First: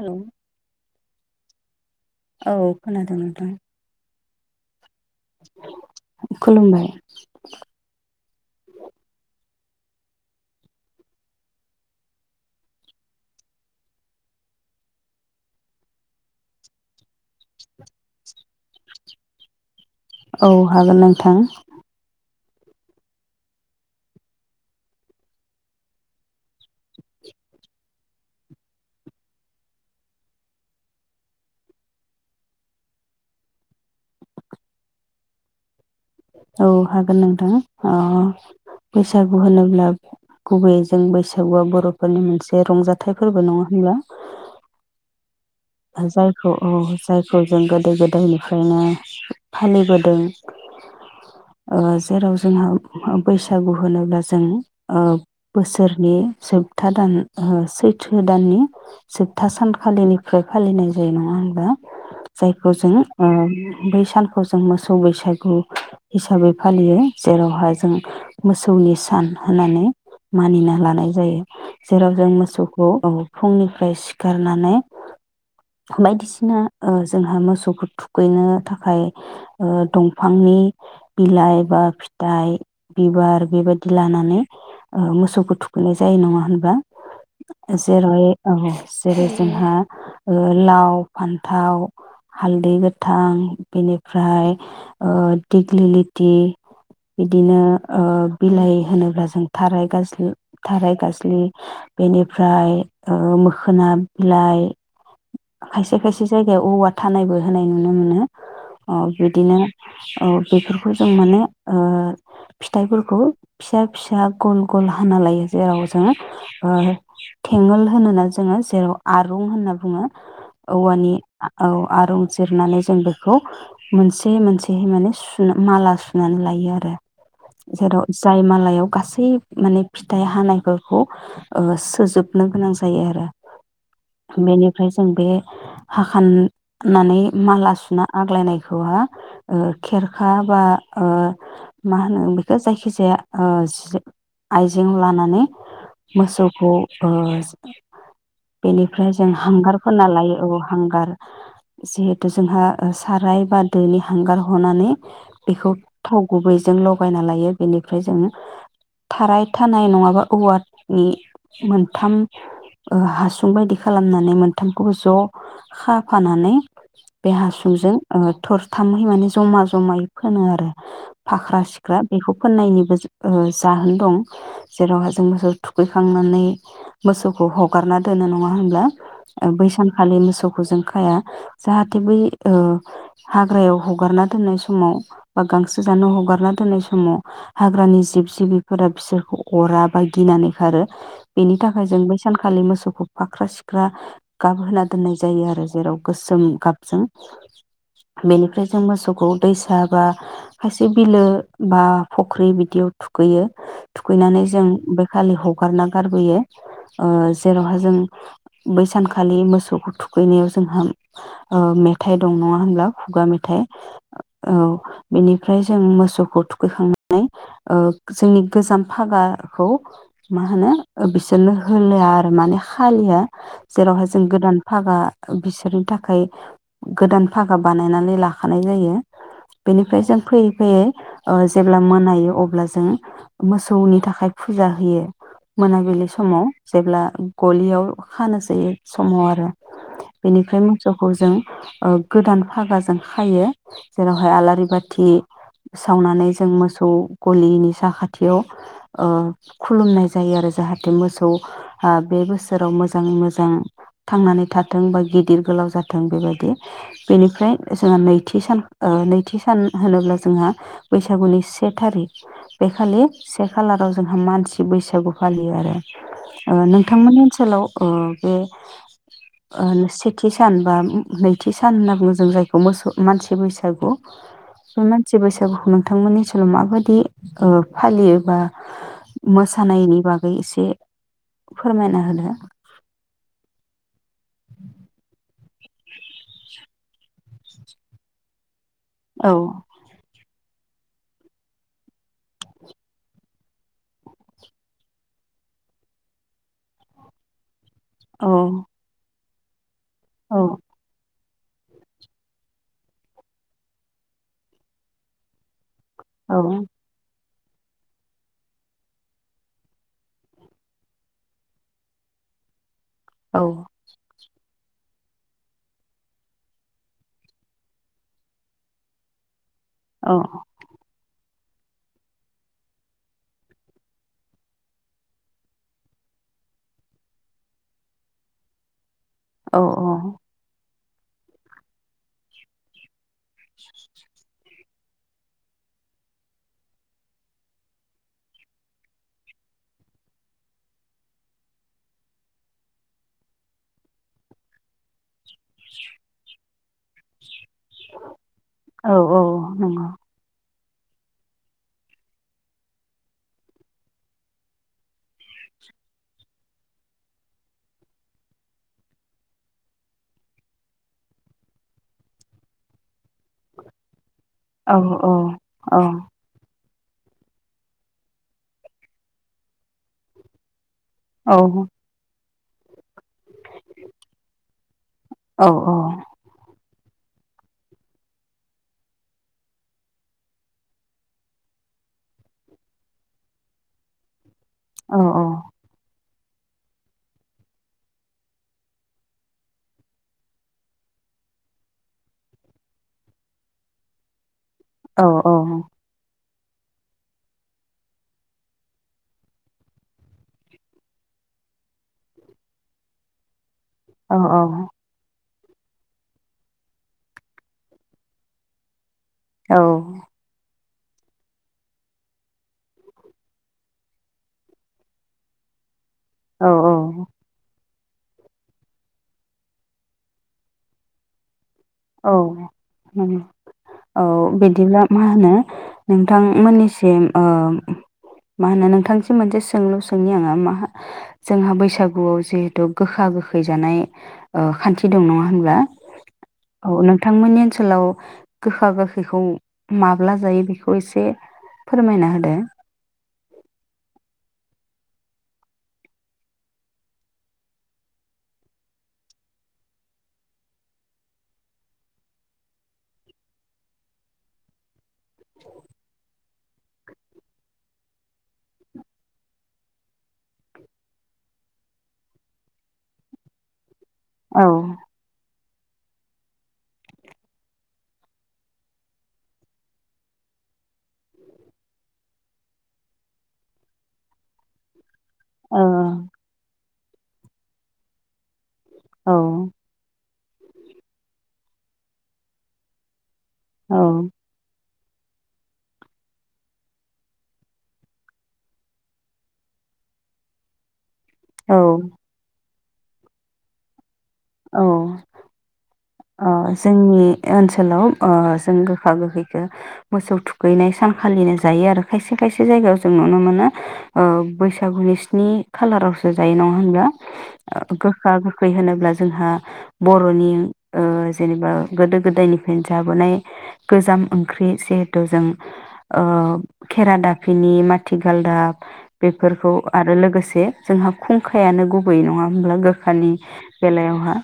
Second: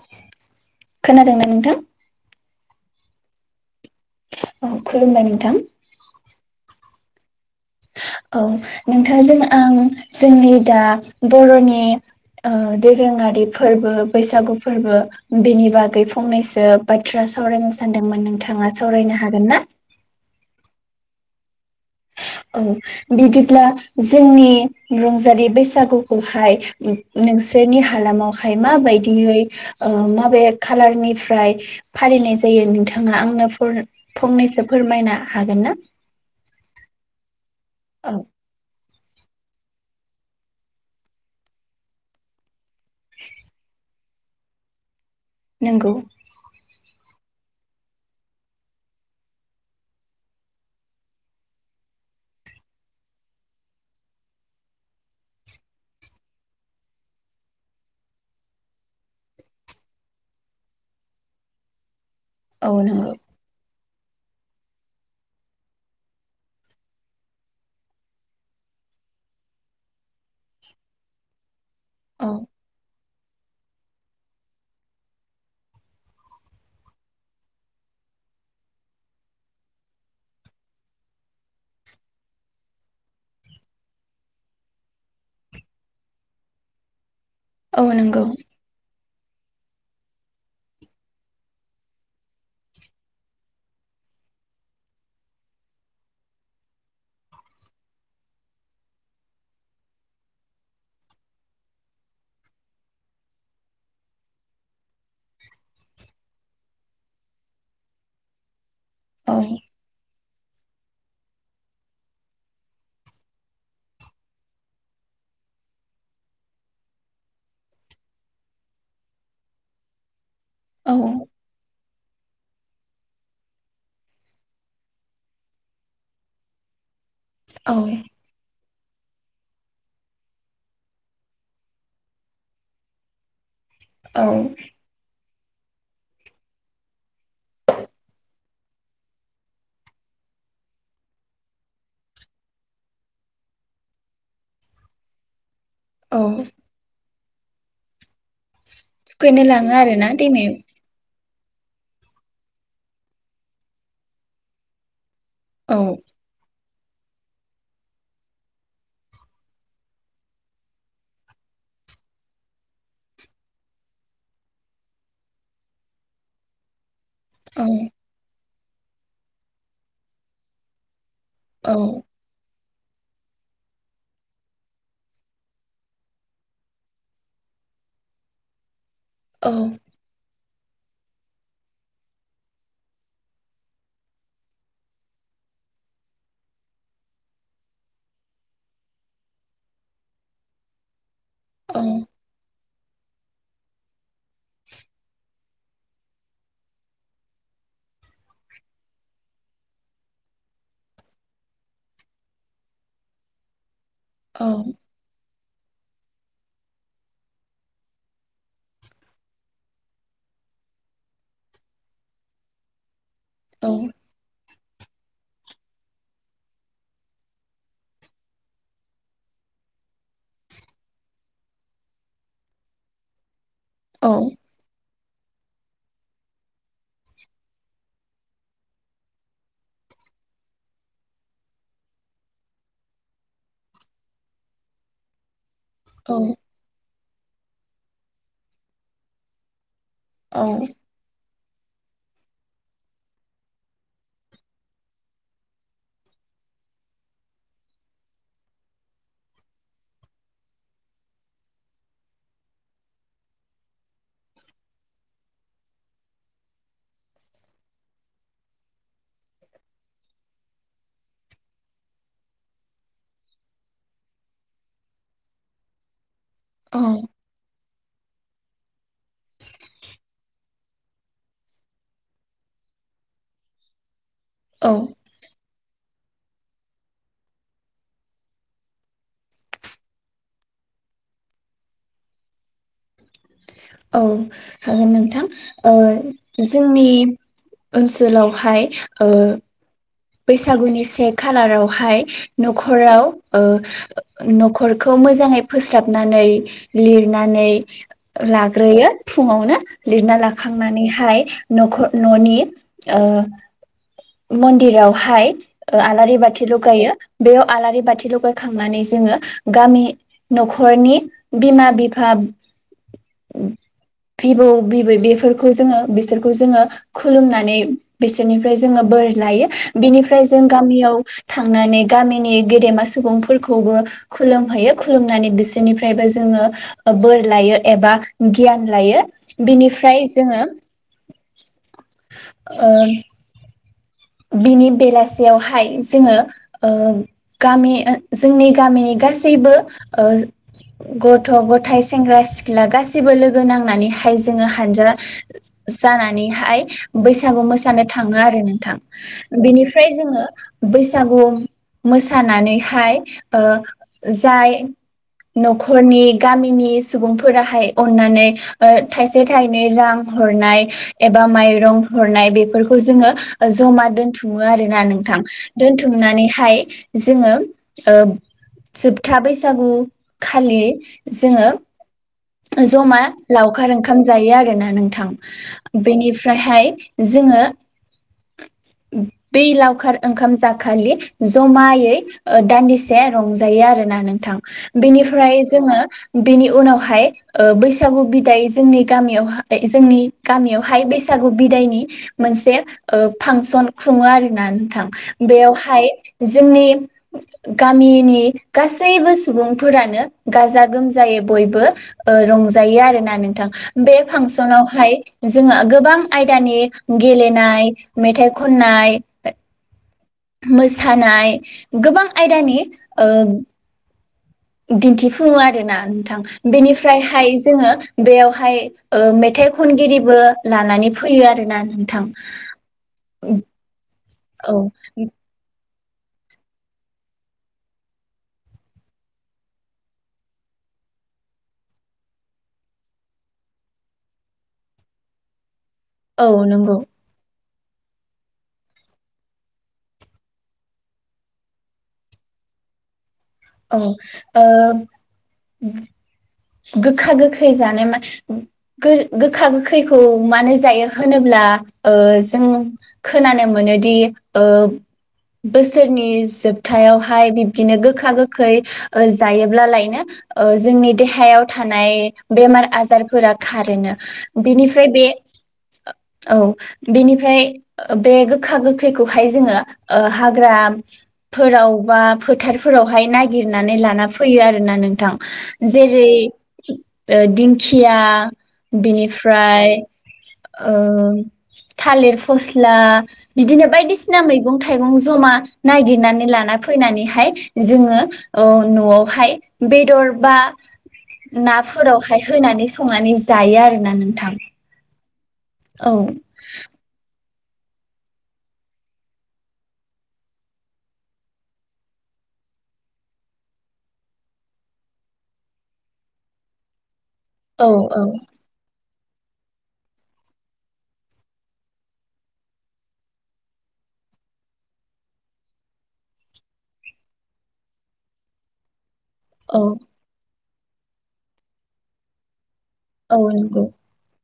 हेल' खोनादोंना नोंथां? औ खोनादों नोंथां। औ खुलुमबाय नोंथां खलुमबाय औ नोंथाङा जों आं जोंनि दा बर'नि दोरोङारि ओ फोरबो बैसागु फोरबो बिनि बागै फंनैसो बाथ्रा सावरायनो सानदोंमोन नोंथाङा सावरायनो हागोन ना? औ हागोन नोंथां। औ बिदिब्ला जोंनि रंजालि बैसागुखौहाय नोंसोरनि हालामावहाय माबायदियै ओ माबे खालारनिफ्राय फालिनाय जायो नोंथाङा आंनो फो-फंनैसो फोरमायनो हागोन ना औ हागोन नोंथां। औ अह बैसागु होनोब्ला गुबैयैजों बैसागुआ बर'फोरनि मोनसे रंजाथाइ फोरबो नङा होनब्ला? नंगौ जायखौ औ जायखौ जों गोदो गोदायनिफ्रायनो फालिबोदों ओ जेराव जोंहा बैसागु होनोब्ला जों ओ बोसोरनि जोबथा दान सैथो दाननि जोबथा सानखालिनि खो फालिनाय जायो नङा होमबा? औ जायखौ जोङो नंगौ ओ बै सानखौ जों मोसौ बैसागु हिसाबै फालियो। जेरावहाय जों मोसौनि सान होननानै मानिना लानाय जायो। जेराव जों औ मोसौखौ औ फुंनिफ्राय सिखारनानै बायदिसिना ओ जोंहा मोसौखौ थुखैनो थाखाय ओ दंफांनि बिलाइ बा फिथाइ, बिबार बेबायदि लानानै ओ मोसौखौ थुखैनाय जायो नङा होनबा? औ जेरै नंगौ औ जेरै जोंहा ओ लाव, फान्थाव, हालदै गोथां बेनिफ्राय ओ दिग्लिलिथि बिदिनो ओ बिलाइ होनोब्ला जों थाराय गाज्लि थाराय गाज्लि बेनिफ्राय ओ मोखोना बिलाइ खायसे खायसे जायगायाव औवा थानायबो होनाय नुनो मोनो। औ बिदिनो औ बेफोरखौ जों माने ओ फिथाइफोरखौ फिसा फिसा गल गल हाना लायो जेराव जोङो ओ थेंगोल होनोना जोङो जेराव आरुं होनना बुङो औ औवानि आ औ आरं जिरनानै जों बेखौ मोनसे मोनसेहै माने सु माला सुनानै लायो आरो औ जेराव जाय मालायाव गासै माने फिथाइ हानायफोरखौ ओ सोजोबनो गोनां जायो आरो औ बेनिफ्राय जों बे हा खाननानै माला सुना आग्लायनाय खौहा ओ खेरखा बा ओ मा होनो बेखौ जायखिजाया ओ जिये आइजें लानानै औ मोसौखौ ओ बेनिफ्राय जों थुखैनो लाङो आरोना हांगारफोनना दैमायाव लायो औ हांगार जिहेथु जोंहा ओ साराय बा दोनि हांगार हनानै बेखौ औ थाव गुबै जों लगायना लायो बेनिफ्राय जों थाराय थानाय नङाबा औवानि मोनथाम ओ हासुं बायदि खालामना नै मोनथामखौ ज' खाफानानै बे औ हासुंजों ओ थरथामहै माने जमा जमायै फोनो आरो फाख्रा औ सिख्रा बेखौ फोननायनिबो ज ओ जाहोन दं जेरावहा जों मोसौ थुखैखांनानै मोसौखौ हगारना दोनो नङा होनब्ला? ओ औ बै सानखालि मोसौखो जों खाया जाहाथे बै ओ हाग्रायाव हगारना दोननाय समाव बा गांसो जानो हगारना दोननाय समाव हाग्रानि जिब जिबिफोरा बिसोरखौ अरा बा गिनानै खारो। बेनि औ थाखाय जों बै सानखालि मोसौ बोखौ फाख्रा सिख रा गाबहोना दोननाय जायो आरोज जेराव गोसोम गाबजों बेनिफ्रायजों मोसौखौ दैसा बा खायसे बिलो बा फख्रि बिदियाव थुखैयो। औ थुखैनानै जों बे खालि हग हगारना गारबोयो ओ जेरावहा जों बै सानखालि मोसौखो थुखैनायाव जोंहा ओ मेथाइ दं नङा होमब्ला? खुगा मेथाइ औ ओ औ बेनि फ्राय जों मोसौखौ थुखैखांनानै ओ जोंनि गोजाम फागाखौ माहोनो ओ बिसोरनो होलायआ आरो माने खालिया। जेरावहाय जों गोदान फागा ओ बिसोरनि थाखाय गोदान फागा बानाय नायनानै लाखानाय जायो बेनिफ्राय जों फैयै फैयै ओ जेब्ला मोनायो अब्ला जों मोसौनि थाखाय फुजा होयो। मोनाबिलि समाव जेब्ला ओ गलियाव खानोसै समाव आरो औ बेनिफ्राय मोसौखौ जों ओ गोदान फागाजों खायो जेरावहाय आलारिबाथि सावनानै जों मोसौ गलिनि साखाथियाव ओ खुलुमनाय जायो आरो जाहाथे मोसौ ओ बे बोसोराव मोज मोजां मोजां थांनानै थाथों बा गिदिर गोलाव जाथों बेबायदि बेनिफ्राय जोंहा नैथि सान ओ नैथि सान होनोब्ला जोंहा बैसागुनि से थारिख बे खालि से खालाराव जोंहा मानसि बैसागु फालियो आरो ओ औ नोंथांमोननि ओनसोलाव अ बे ओन सेथि सान बा उम नैथि सान होनना बुङो जोंङो जायखौ मोसौ मानसि बैसागु। औ मानसि बैसागुखोनो थांमोननि ओनसोलाव माबादि ओ फालियो बा मोसानायनि बागै एसे फोरमायना होदो? औ हागोन नोंथां। ओ जोंनि ओनसोलावहाय ओ औ बैसागुनि से खालारावहाय न'खराव ओ न'खरखौ मोजाङै फोसाबनानै लिरनानै ओ औ लाग्रोयो। फुङावनाो। लिरना औ लाखांनानैहाय। नख ननि ओह मन्दिराव। हाइ ओ आलारि औ बाथि लुगायो। बेयाव आलारि बाथि लगायखांनानै जोंङो गामि न'खरनि बिमा बिफा औ भिबौ बिबै बेफोरखौ जोंङो बिसोरखौ जोंङो खुलुमनानै बिसोरनिफ्राय जोंङो बोर लायो। औ बिनिफ्राय जों गामियाव थांनानै गामिनि गेदेमा सुबुंफोरखौबो खुलुमहैयो खुलुमनानै बिसोरनिफ्रायबो जोंङो बोर लायो एबा गियान लायो। औ बिनिफ्राय जोङो ओ [unintelligible] बिनि बेलासियावहाय जोंङो ओ गामि ओन जोंनि गामिनि गासैबो ओ गथ' गथाय सेंग्रा सिख्ला गासैबो लोगो नांनानैहाय जोंङो हानजा जानानैहाय बैसागु मोसानो थांङो आरो नोंथां औ औ नंगौ बिनिफ्राय जोंङो बैसागु मोसानानैहाय ओ जाय न'खरनि गामिनि सुबुंफोराहाय अननानै ओ थाइसे थाइनै रां हरनाय एबा माइरं हरनाय बेफोरखौ जोंङो जमा दोनथु मो औ आरोना औ नोंथां औ दोनथुमनानैहाय जोंङो ओ जोबथा बैसागु खालि जोंङो औ जमा लावखार ओंखाम जायो आरोना नोंथां औ बेनिफ्रायहाय जोंङो बै लावखार ओंखाम जाखालि जमायै दान्दिसे रंजायो आरोना नोंथां बेनिफ्राय जोंङो बेनि उनावहाय ओ बैसागु बिदाय जोंनि गामियावहा जोंनि गामियावहाय बैसागु बिदायनि मोनसे ओ फांसन खुंङो आरो ना नोंथां बेयावहाय जोंनि गामिनि गासैबो सुबुंफोरानो गाजा गोमजायै बयबो रंजायो आरोना नोंथां बे फांसनावहाय जोंहा गोबां आयदानि गेलेनाय मेथाइ खननाय औ मोसानाय गोबां आयदानि ओ दिन्थिफुङो आरोना थां‌ औ बेनिफ्रायहाय जोंङो बेयावहाय ओ मेथाइ खनगिरिबो लानानै फैयो आरोना नोंथां औ औ औ बिदिब्ला मा होनो नोंथांमोननिसिम ओ मा होनो नोंथांसिम मोनसे सोंलु सोंनि आंङो मा जोंहा बैसागुआव जिहेथु गोखा गोखै जानाय ओ खान्थि दं नंङा होनब्ला। औ नोंथांमोननि ओन लाव गोखा गोखैखौ माब्ला जायो बेखौ एसे फोरमायना होदो। औ ओ गोखा गोखै जानाय मा गो गोखा गोखैखौ मानो जायो होनोब्ला ओ जों खोनानो मोनोदि ओ बोसोरनि जोब थायावहाय बिब्दिनो गोखा गोखै ओ जायोब्लालायनो ओ जोंनि देहा हायाव थानाय बेमार आजारफोरा खारोनो औ बेनिफ्राय बे औ बेनिफ्राय बे गोखा गोखैखौहाय जोङो ओ हाग्राफोराव बा फोथारफोरावहाय नागिरनानै लाना फैयो आरोना नोंथां। ओ जेरै ओ दिंखिया औ बिनिफ्राय ओ थालिर फस्ला बिदिनो औ बायदिसिना मैगं थाय थाइगं जमा नागिरनानै लाना फैनानैहाय जोङो ओ न'आवहाय बेदर बा [inaudible] औ नाफोरावहाय होनानै स संनानै जायो आरोना नों औ अ जोंनि ओनसोलाव ओ जों गोखा गोखैखो मोसौ थुखैनाय सानखालिनो जायो आरो खायसे खायसे जायगायाव जों नुनो मोनो ओ बैसागुनि स्नि खालारावसो जायो नङा होनब्ला। औ औ गोखा गोखै होनोब्ला जोंहा बर'नि ओ जेनेबा गोदो गोदायनिफ्रायनो जाबोनाय गोजाम ओंख्रि जिहेथु जों ओ खेरा दाफिनि माथि गालदाब बेफोरखौ औ आरो लोगोसे जोंहा खुंखायानो गुबै नङा होमब्ला गो खानि औ नंगौ बेलायावहा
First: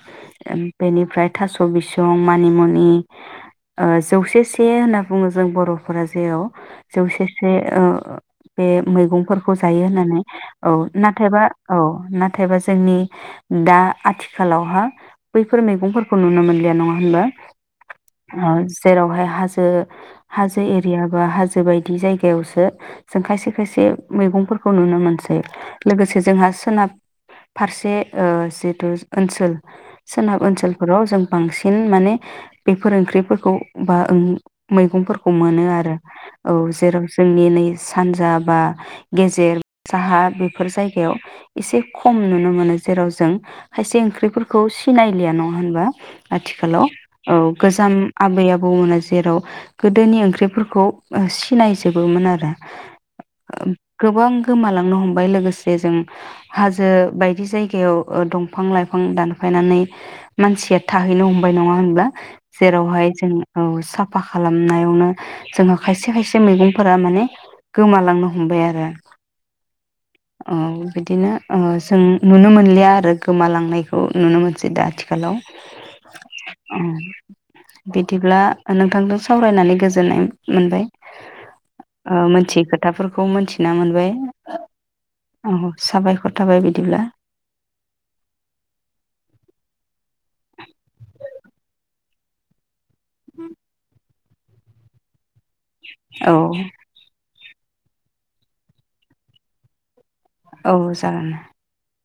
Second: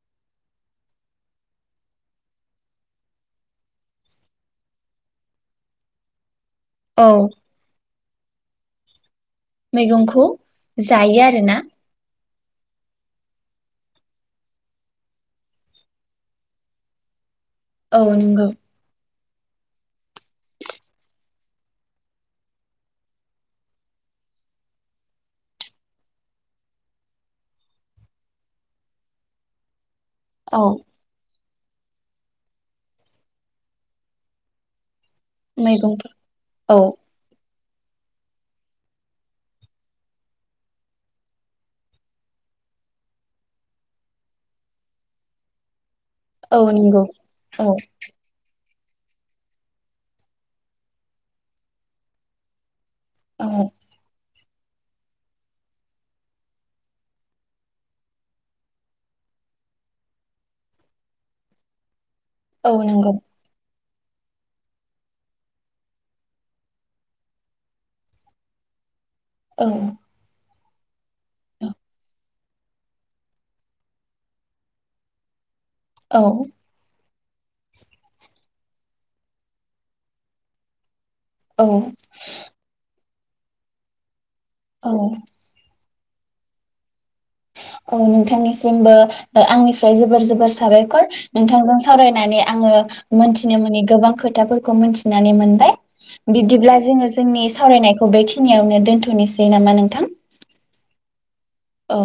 बेनिफ्राय थास' बिसं मानिमुनि ओ जौसे से होनना बुङो जों बर'फोरा जेराव औ जौसे से ओ बे मैगं फोर खौ जायो होननानै मैगंखौ औ जायो नाथायबा आरोना औ ना थायबा जोंनि दा आथिखालावहा बैफोर मैगं फोर खौ नुनो मोनलिया नङा होनबा? औ जेरावहाय हाजो हाजो एरिया बा हाजो बायदि जायगायावसो जों खायसे खायसे मैगंफोरखौ नुनो मोनसै लोगोसे जोंहा सोनाब फारसे ओ जिथु ओनसोल सोनाब औ ओनसोल बांसिन माने बेफोर ओंख्रिफोरखौ बा ओ मैगं खौ मोनो आरो मैगंफोर औ जेराव जोंनि नै सानजा बा गेजेर साहा बेफोर जायगायाव एसे खम नुनो मोनो जेराव जों खायसे ओंख्रिफोरखौ सिनायलिया नङा होमबा? औ आथिखालाव नंगौ औ गोजाम आबै आ बौमोना जेराव गोदोनि ओंख्रिफोरखौ ओ सिनायजोबोमोन आरो। औ गोबां गोमालांनो हमबाय लोगोसे जों हाजो बायदि जायगायाव ओ दंफां लाइफां दानफायनानै मानसिया थाहैनो हमबाय नङा होनबा? औ जेरावहाय नंगौ जों औ सा फा खालामनायावनो जोंहा खायसे खायसे मैगंफोरा माने गोमालांनो हमबाय आरो। औ। औ बिदिनो ओ जों नुनो मोनलिया आरो गोमालांनायखौ नुनो मोनसै दा [unintelligible] औ अह। बिदिब्ला नोंथांजों सावरायनानै गोजोननाय मोनबाय। औ ओ मोनथियै खोथाफोर खौ मिनथिना मोनबाय। औ औ साबाय खर थाबाय बिदिब्ला। औ नोंथांनिसिमबो ओ आंनिफ्राय जोबोर जोबोर साबायखर, नोंथांजों सावरायनानै आङो मोनथिनो मोनि गोबां खो थाफोरखौ मोनथिनानै मोन बाय औ बिदिब्ला जोंङो जोंनि सावरायनायखौ बेखिनियावनो दोनथ'नोसै नामा नोंथां? औ जागोन। औ।